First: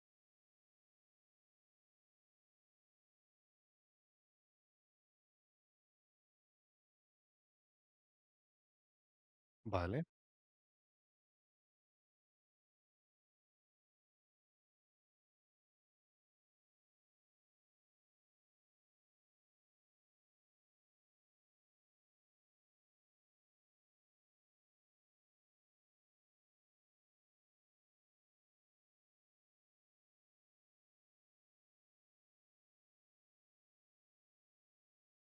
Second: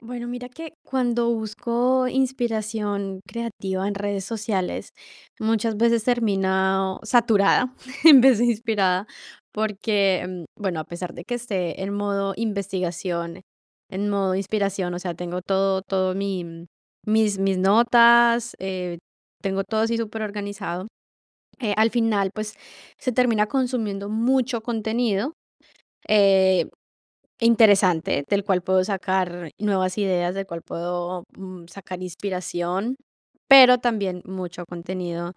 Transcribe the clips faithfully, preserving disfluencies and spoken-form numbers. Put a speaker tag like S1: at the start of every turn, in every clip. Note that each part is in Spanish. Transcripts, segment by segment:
S1: Bueno, mira que cuando busco inspiración creativa en redes sociales, muchas veces termino saturada en vez de inspirada,
S2: Vale,
S1: porque, mm, bueno, a pesar de que esté en modo investigación, en modo inspiración, o sea, tengo todo, todo mi, mm, mis, mis notas, eh, tengo todo así súper organizado. Eh, al final, pues se termina consumiendo mucho contenido eh, interesante, del cual puedo sacar nuevas ideas, del cual puedo mm, sacar inspiración, pero también mucho contenido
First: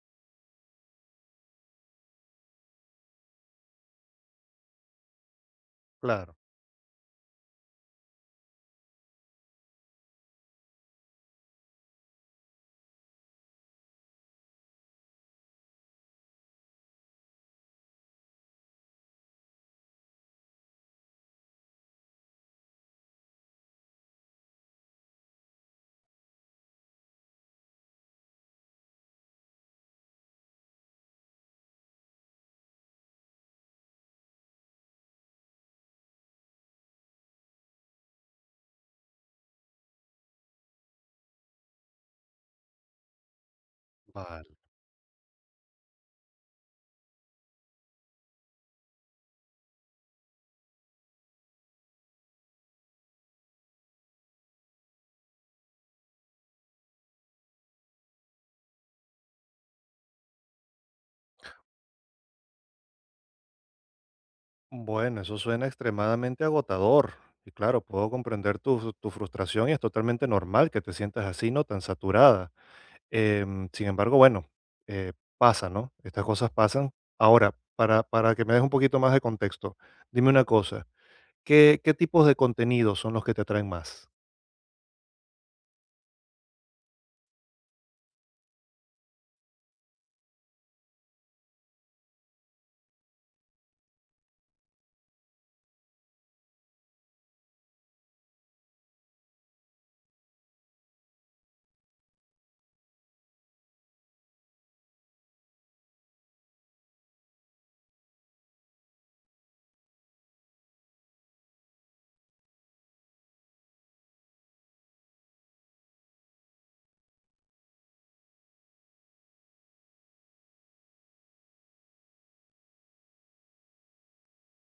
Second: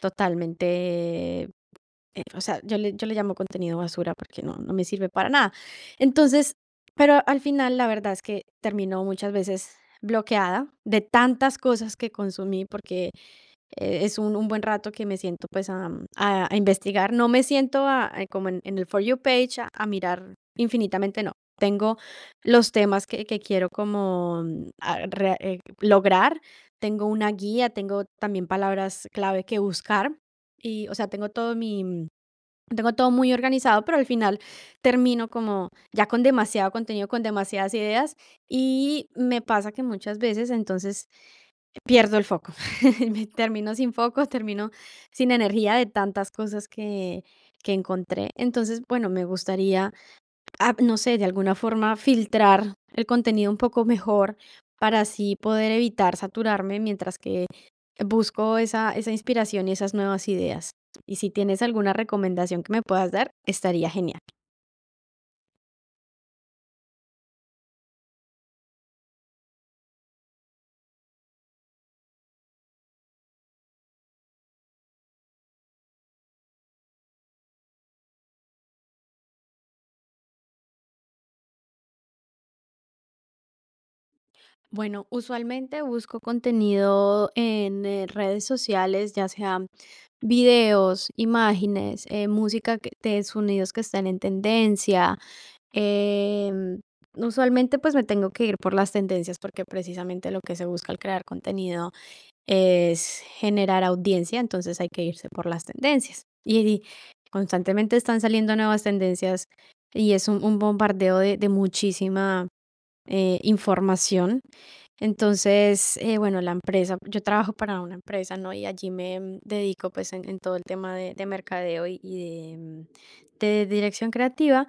S1: totalmente, eh, o sea, yo le, yo le llamo contenido basura porque no, no me sirve para nada.
S2: claro,
S1: Entonces, pero al final la verdad es que termino muchas veces bloqueada de tantas cosas que consumí porque eh, es un un buen rato que me siento, pues, a mm, a a investigar. No me siento a a como en en el For You page a a mirar infinitamente, no. Tengo los temas que que quiero como, ah, re eh, lograr, tengo una guía, tengo también palabras clave que buscar y, o sea, tengo todo mi mm, tengo todo muy organizado, pero al final termino como ya con demasiado contenido, con demasiadas ideas y me pasa que muchas veces entonces pierdo el foco. Me termino sin foco,
S2: vale.
S1: termino sin energía de tantas cosas que que encontré. Entonces, bueno, me gustaría, ah, no sé, de alguna forma filtrar el contenido un poco mejor para así poder evitar saturarme mientras que busco esa esa inspiración y esas nuevas ideas. Y si tienes alguna recomendación que me puedas dar, estaría genial.
S2: Bueno, eso suena extremadamente agotador. Y claro, puedo comprender tu, tu frustración y es totalmente normal que te sientas así, ¿no? Tan saturada. Em, sin embargo, bueno, eh, pasa, ¿no? Estas cosas pasan. Ahora, para, para que me des un poquito más de contexto, dime una cosa. ¿Qué, qué tipos de contenidos son los que te atraen más?
S1: Bueno, usualmente busco contenido en eh, redes sociales, ya sea videos, imágenes, eh, música que- de sonidos que están en tendencia. em, Usualmente pues me tengo que ir por las tendencias porque precisamente lo que se busca al crear contenido es generar audiencia, entonces hay que irse por las tendencias. Y, y constantemente están saliendo nuevas tendencias y es un, un bombardeo de de muchísima eh, información. Entonces, eh, bueno, la empresa, yo trabajo para una empresa, ¿no? Y allí me mm, dedico pues en, en todo el tema de, de mercadeo y, y de, mm, de dirección creativa.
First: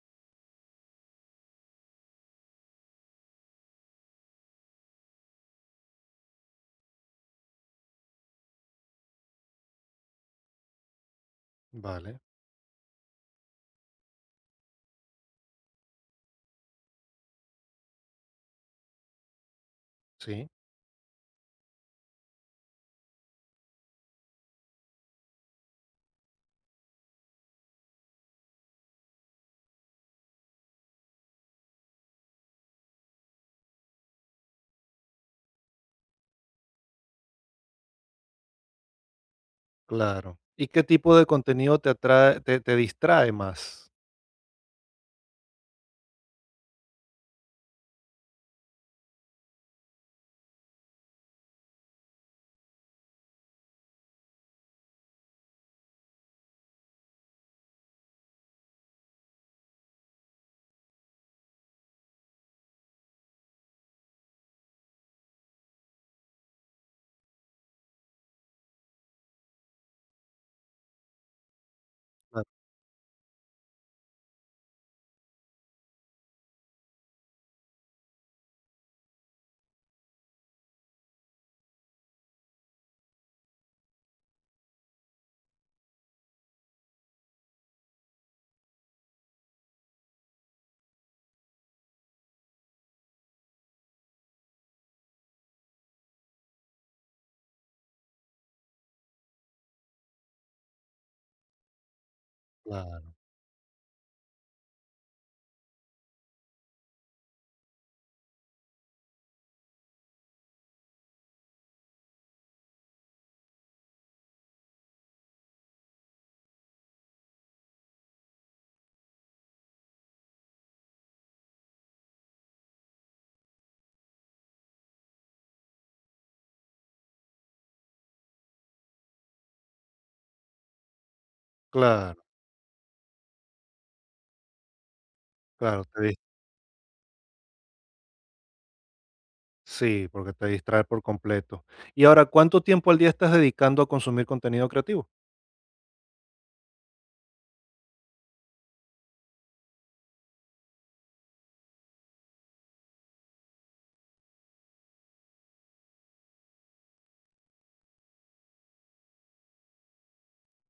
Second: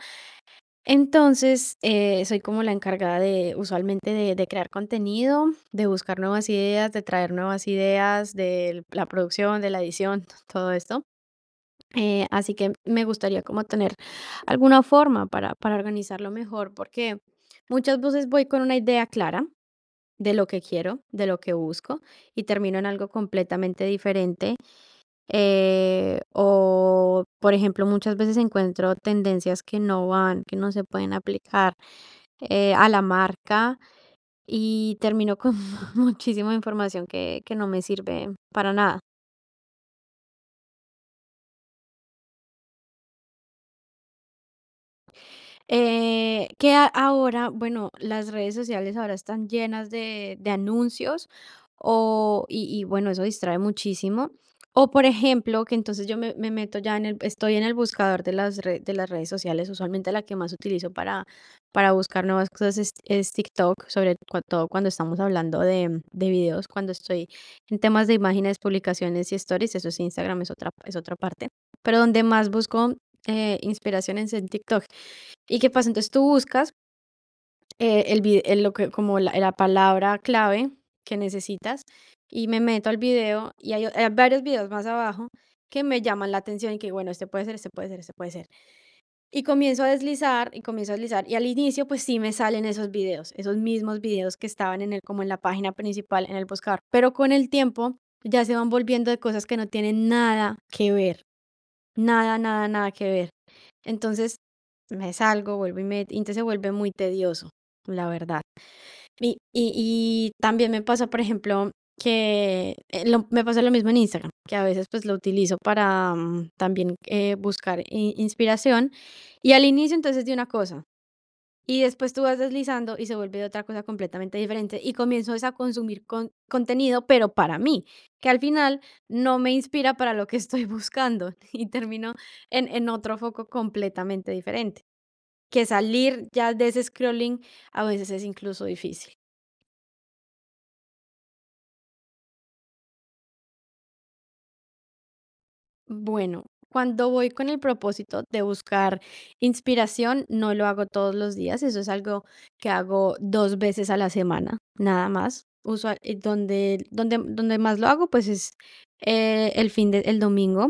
S1: Entonces, eh, soy como la encargada de usualmente de, de crear contenido, de buscar nuevas ideas, de traer nuevas ideas, de la producción, de la edición, todo esto.
S2: Vale,
S1: Eh, así que me gustaría como tener alguna forma para, para organizarlo mejor porque muchas veces voy con una idea clara de lo
S2: sí,
S1: que quiero, de lo que busco y termino en algo completamente diferente. Eh, o, por ejemplo, muchas veces encuentro tendencias que no van, que no se pueden aplicar eh, a la marca y termino con muchísima información que, que no me sirve para nada.
S2: claro. ¿Y qué tipo de contenido te atrae, te, te distrae más?
S1: Eh, que a- ahora, bueno, las redes sociales ahora están llenas de, de anuncios o, y, y bueno, eso distrae muchísimo. O por ejemplo, que entonces yo me, me meto ya en el, estoy en el buscador de las, re- de las redes sociales, usualmente la que más utilizo para, para buscar nuevas cosas es, es TikTok, sobre cua- todo cuando estamos hablando de, de videos, cuando estoy en temas de imágenes, publicaciones y stories, eso es Instagram, es otra, es otra parte, pero donde
S2: Ah,
S1: más busco eh, inspiración es en TikTok. ¿Y qué pasa? Entonces tú buscas, eh, el vi el lo que como la la palabra clave que necesitas, y me meto al video, y hay o hay varios videos más abajo que me llaman la atención y que, bueno, este puede ser, este puede ser, este puede ser. Y comienzo a deslizar, y comienzo a deslizar, y al inicio, pues sí me salen esos videos, esos mismos videos que estaban en el como en la página principal, en el buscar, pero con el tiempo ya se van volviendo de cosas que no tienen nada que ver. Nada, nada, nada
S2: Claro,
S1: que ver. Entonces, me salgo, vuelvo y me entonces se vuelve muy tedioso, la verdad. Y y y también me pasa, por ejemplo, que, eh, lo me pasa lo mismo en Instagram, que a veces, pues, lo utilizo para, mm, también, eh, buscar i inspiración, y al inicio entonces de una cosa y después tú vas deslizando y se vuelve otra cosa completamente diferente y comienzo es a consumir con contenido, pero para mí, que al final no me inspira para lo que estoy buscando y termino
S2: claro,
S1: en en otro foco completamente diferente, que
S2: claro, te
S1: salir ya de ese scrolling a veces es incluso difícil.
S2: sí, porque te distrae por completo. Y ahora, ¿cuánto tiempo al día estás dedicando a consumir contenido creativo?
S1: Bueno, cuando voy con el propósito de buscar inspiración, no lo hago todos los días, eso es algo que hago dos veces a la semana, nada más. Usual, eh, donde, donde, donde más lo hago, pues es eh, el fin de, el domingo,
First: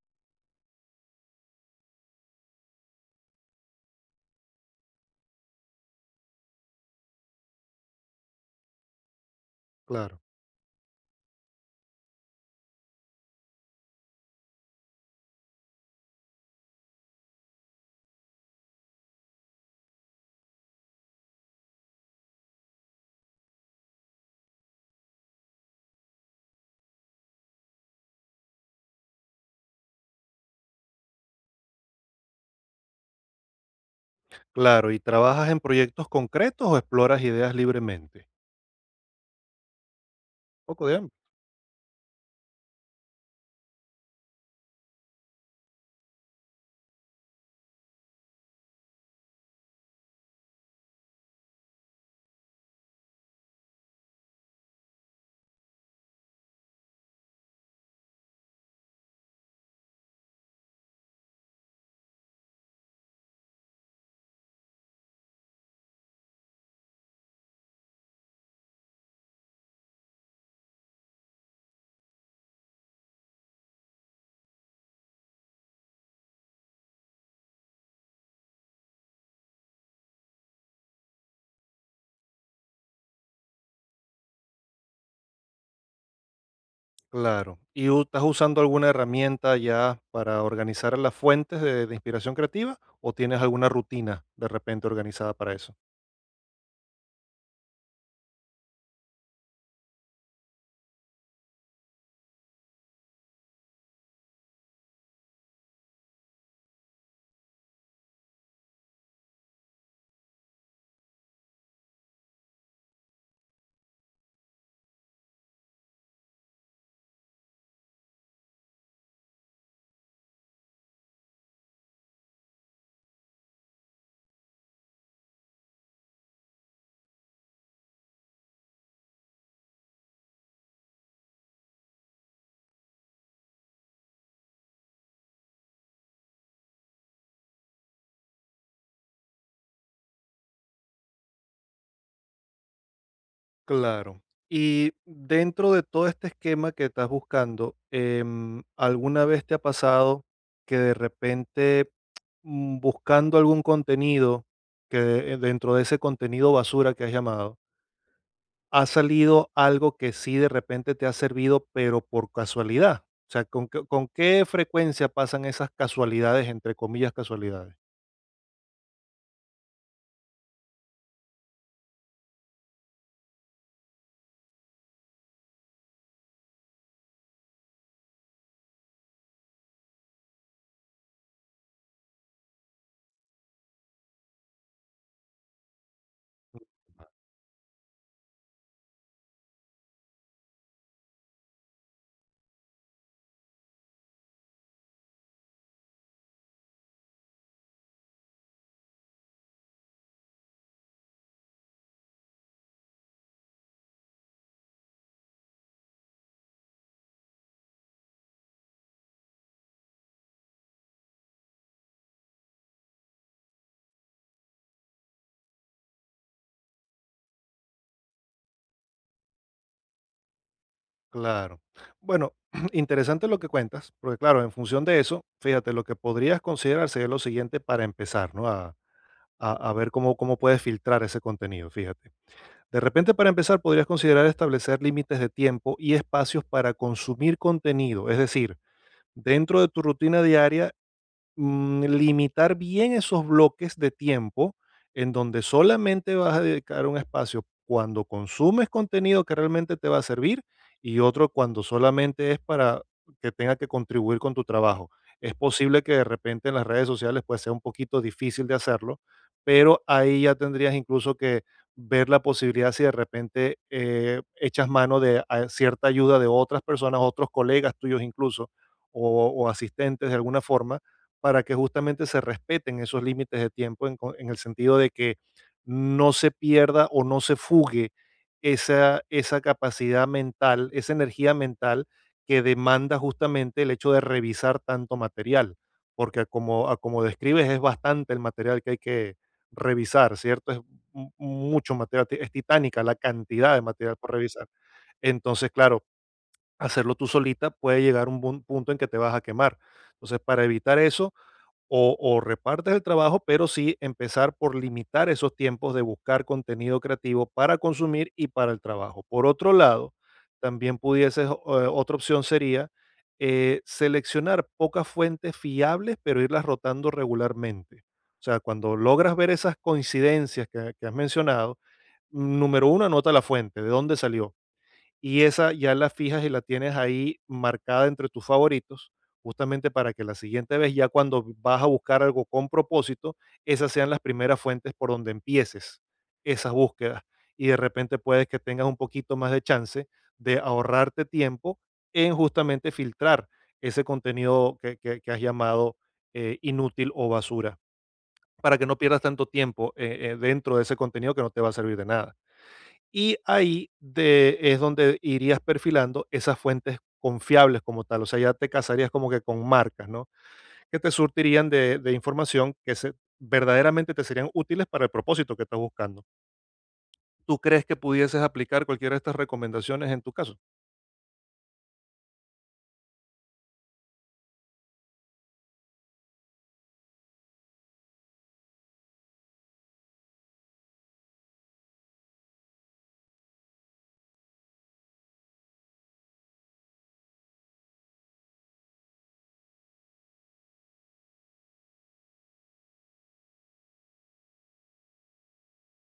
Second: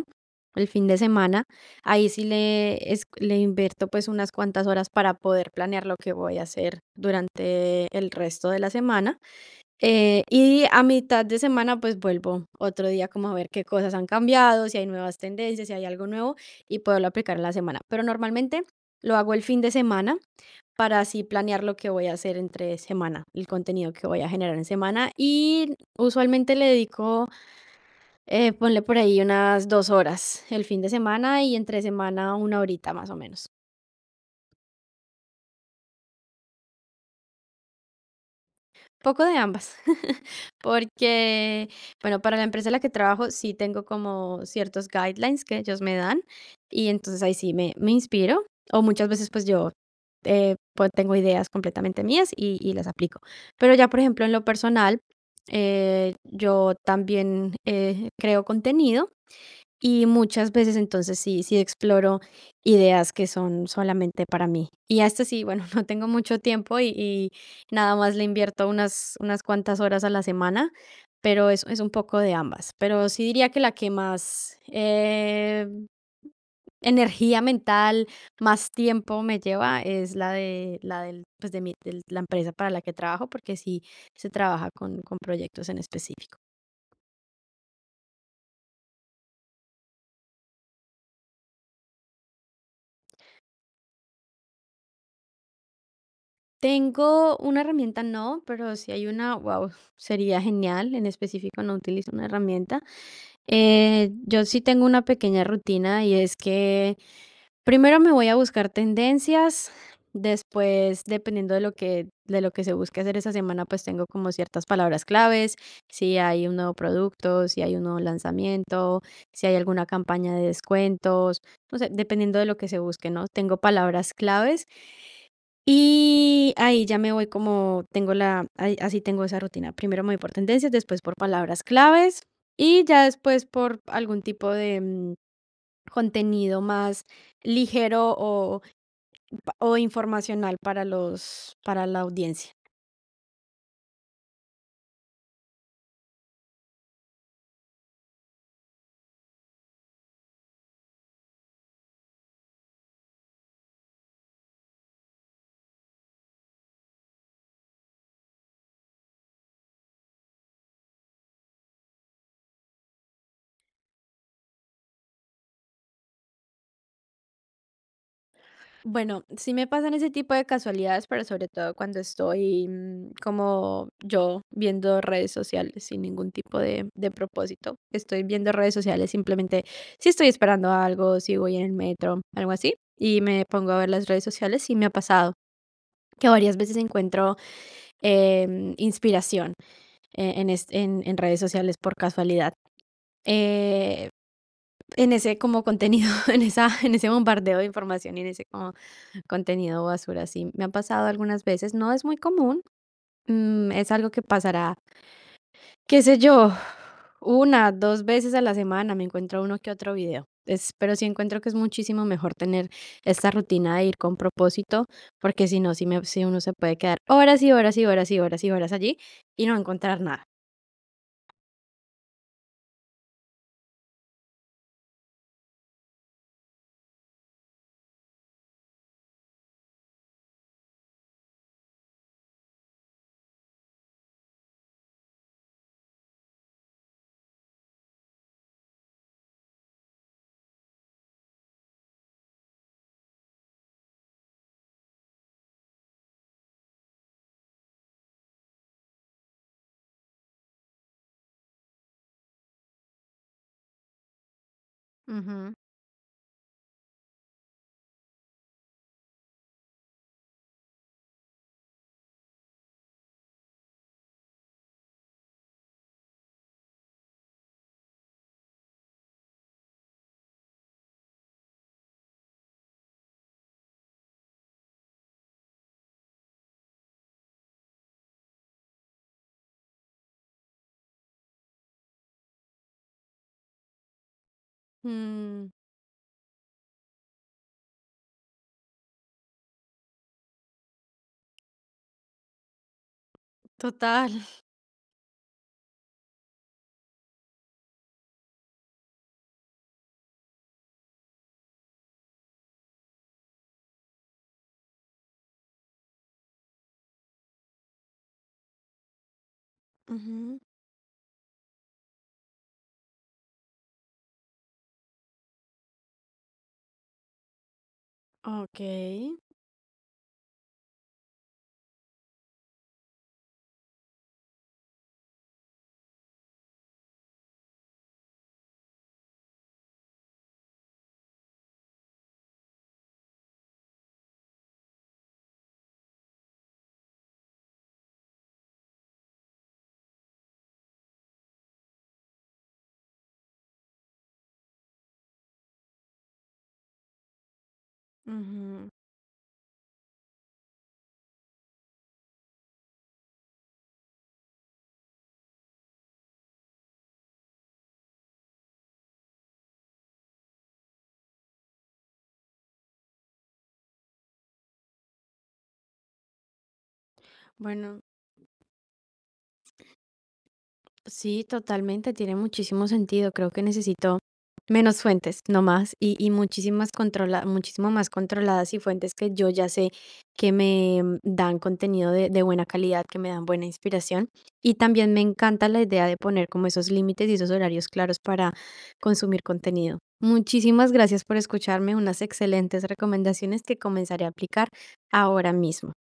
S1: el fin de semana. Ahí sí le, es- le invierto pues unas cuantas horas para poder planear lo que voy a hacer durante el resto de la semana.
S2: Claro.
S1: Eh, y a mitad de semana, pues vuelvo otro día como a ver qué cosas han cambiado, si hay nuevas tendencias, si hay algo nuevo y poderlo aplicar en la semana. Pero normalmente lo hago el fin de semana para así planear lo que voy a hacer entre semana, el contenido que voy a generar en semana y usualmente le dedico, eh, ponle por ahí unas dos horas el fin de semana y entre semana una horita más o menos.
S2: Claro, ¿y trabajas en proyectos concretos o exploras ideas libremente?
S1: Poco de ambas,
S2: Poco de ambos.
S1: porque, bueno, para la empresa en la que trabajo sí tengo como ciertos guidelines que ellos me dan y entonces ahí sí me, me inspiro o muchas veces pues yo eh, pues tengo ideas completamente mías y, y las aplico. Pero ya, por ejemplo, en lo personal, eh, yo también eh, creo contenido y muchas veces entonces sí, sí exploro ideas que son solamente para mí. Y hasta sí, bueno, no tengo mucho tiempo y, y nada más le invierto unas, unas cuantas horas a la semana, pero es, es un poco de ambas. Pero sí diría que la que más eh, energía mental, más tiempo me lleva es la de la del, pues de mi, de la empresa para la que trabajo, porque sí se trabaja con, con proyectos en específico.
S2: Claro. ¿Y u- estás usando alguna herramienta ya para organizar las fuentes de, de inspiración creativa o tienes alguna rutina de repente organizada para eso?
S1: Tengo una herramienta no, pero si hay una, wow, sería genial. En específico no utilizo una herramienta. Eh, yo sí tengo una pequeña rutina y es que primero me voy a buscar tendencias, después dependiendo de lo que de lo que se busque hacer esa semana, pues tengo como ciertas palabras claves, si hay un nuevo producto, si hay un nuevo lanzamiento, si hay alguna campaña de descuentos, no sé, dependiendo de lo que se busque, ¿no? Tengo palabras claves y ahí ya me voy como tengo la ahí así tengo esa rutina. Primero me voy por tendencias, después por palabras claves y ya después por algún tipo de, mm, contenido más ligero o pa o informacional para los para la audiencia.
S2: Claro. Y dentro de todo este esquema que estás buscando, em, ¿alguna vez te ha pasado que de repente mm, buscando algún contenido, que de- eh, dentro de ese contenido basura que has llamado, ha salido algo que sí de repente te ha servido, pero por casualidad? O sea, ¿con, qué- con qué frecuencia pasan esas casualidades, entre comillas, casualidades?
S1: Bueno, sí me pasan ese tipo de casualidades, pero sobre todo cuando estoy mm, como yo viendo redes sociales sin ningún tipo de, de propósito. Estoy viendo redes sociales simplemente si estoy esperando algo, si voy en el metro, algo así, y me pongo a ver las redes sociales y me ha pasado que varias veces encuentro em, inspiración eh, en, es- en, en redes sociales por casualidad. eh, en ese como contenido, en, esa, en ese bombardeo de información y en ese como contenido basura, sí, me ha pasado algunas veces, no es muy común, mm, es algo que pasará, qué sé yo, una dos veces a la semana, me encuentro uno que otro video. Es pero sí encuentro que es muchísimo mejor tener esta rutina de ir con propósito, porque si no, si me sí uno se puede quedar horas y horas y horas y horas y horas allí y no encontrar nada.
S2: Claro. Bueno, interesante lo que cuentas, porque claro, en función de eso, fíjate, lo que podrías considerar sería lo siguiente para empezar, ¿no? A, a, a ver cómo, cómo puedes filtrar ese contenido, fíjate. De repente, para empezar, podrías considerar establecer límites de tiempo y espacios para consumir contenido, es decir, dentro de tu rutina diaria mm, limitar bien esos bloques de tiempo en donde solamente vas a dedicar un espacio cuando consumes contenido que realmente te va a servir y otro cuando solamente es para que tenga que contribuir con tu trabajo. Es
S1: Ujú.
S2: posible que de repente en las redes sociales pues sea un poquito difícil de hacerlo, pero ahí ya tendrías incluso que ver la posibilidad si de repente eh, echas mano de a- cierta ayuda de otras personas, otros colegas tuyos incluso, o o asistentes de alguna forma, para que justamente se respeten esos límites de tiempo en, co- en el sentido de que no se pierda o no se fugue esa, esa capacidad mental, esa energía mental que demanda justamente el hecho de revisar tanto
S1: Mm,
S2: material, porque a como, a como describes es bastante el material que hay que revisar, ¿cierto? Es mu- mucho material, ti- es titánica la cantidad de material
S1: total.
S2: por revisar. Entonces, claro, hacerlo tú solita puede llegar a un bun- punto en que te vas a quemar. Entonces, para evitar eso, o, o repartes el trabajo, pero sí empezar por limitar esos tiempos de buscar contenido creativo para consumir y para el trabajo. Por otro lado,
S1: Ujú.
S2: también pudieses, eh, otra opción sería eh, seleccionar pocas fuentes fiables, pero irlas rotando regularmente. O sea, cuando
S1: Okey.
S2: logras ver esas coincidencias que, que has mencionado, número uno, anota la fuente, de dónde salió y esa ya la fijas y la tienes ahí marcada entre tus favoritos, justamente para que la siguiente vez, ya cuando vas a buscar algo con propósito, esas sean las primeras fuentes por donde empieces esas búsquedas. Y de repente puedes que tengas un poquito más de chance de ahorrarte tiempo en justamente filtrar ese contenido que, que- que has llamado eh, inútil o basura, para que
S1: Ujú.
S2: no pierdas tanto tiempo eh, eh, dentro de ese contenido que no te va a servir de nada. Y ahí de, es donde irías perfilando esas fuentes confiables como tal. O sea, ya te casarías como que con marcas, ¿no? Que te surtirían de, de información que se, verdaderamente te serían útiles para el propósito que estás buscando. ¿Tú crees que
S1: Bueno,
S2: pudieses aplicar cualquiera de estas recomendaciones en tu caso?
S1: sí, totalmente, tiene muchísimo sentido. Creo que necesito menos fuentes, no más, y, y muchísimas controla, muchísimo más controladas y fuentes que yo ya sé que me mm, dan contenido de, de buena calidad, que me dan buena inspiración. Y también me encanta la idea de poner como esos límites y esos horarios claros para consumir contenido. Muchísimas gracias por escucharme, unas excelentes recomendaciones que comenzaré a aplicar ahora mismo.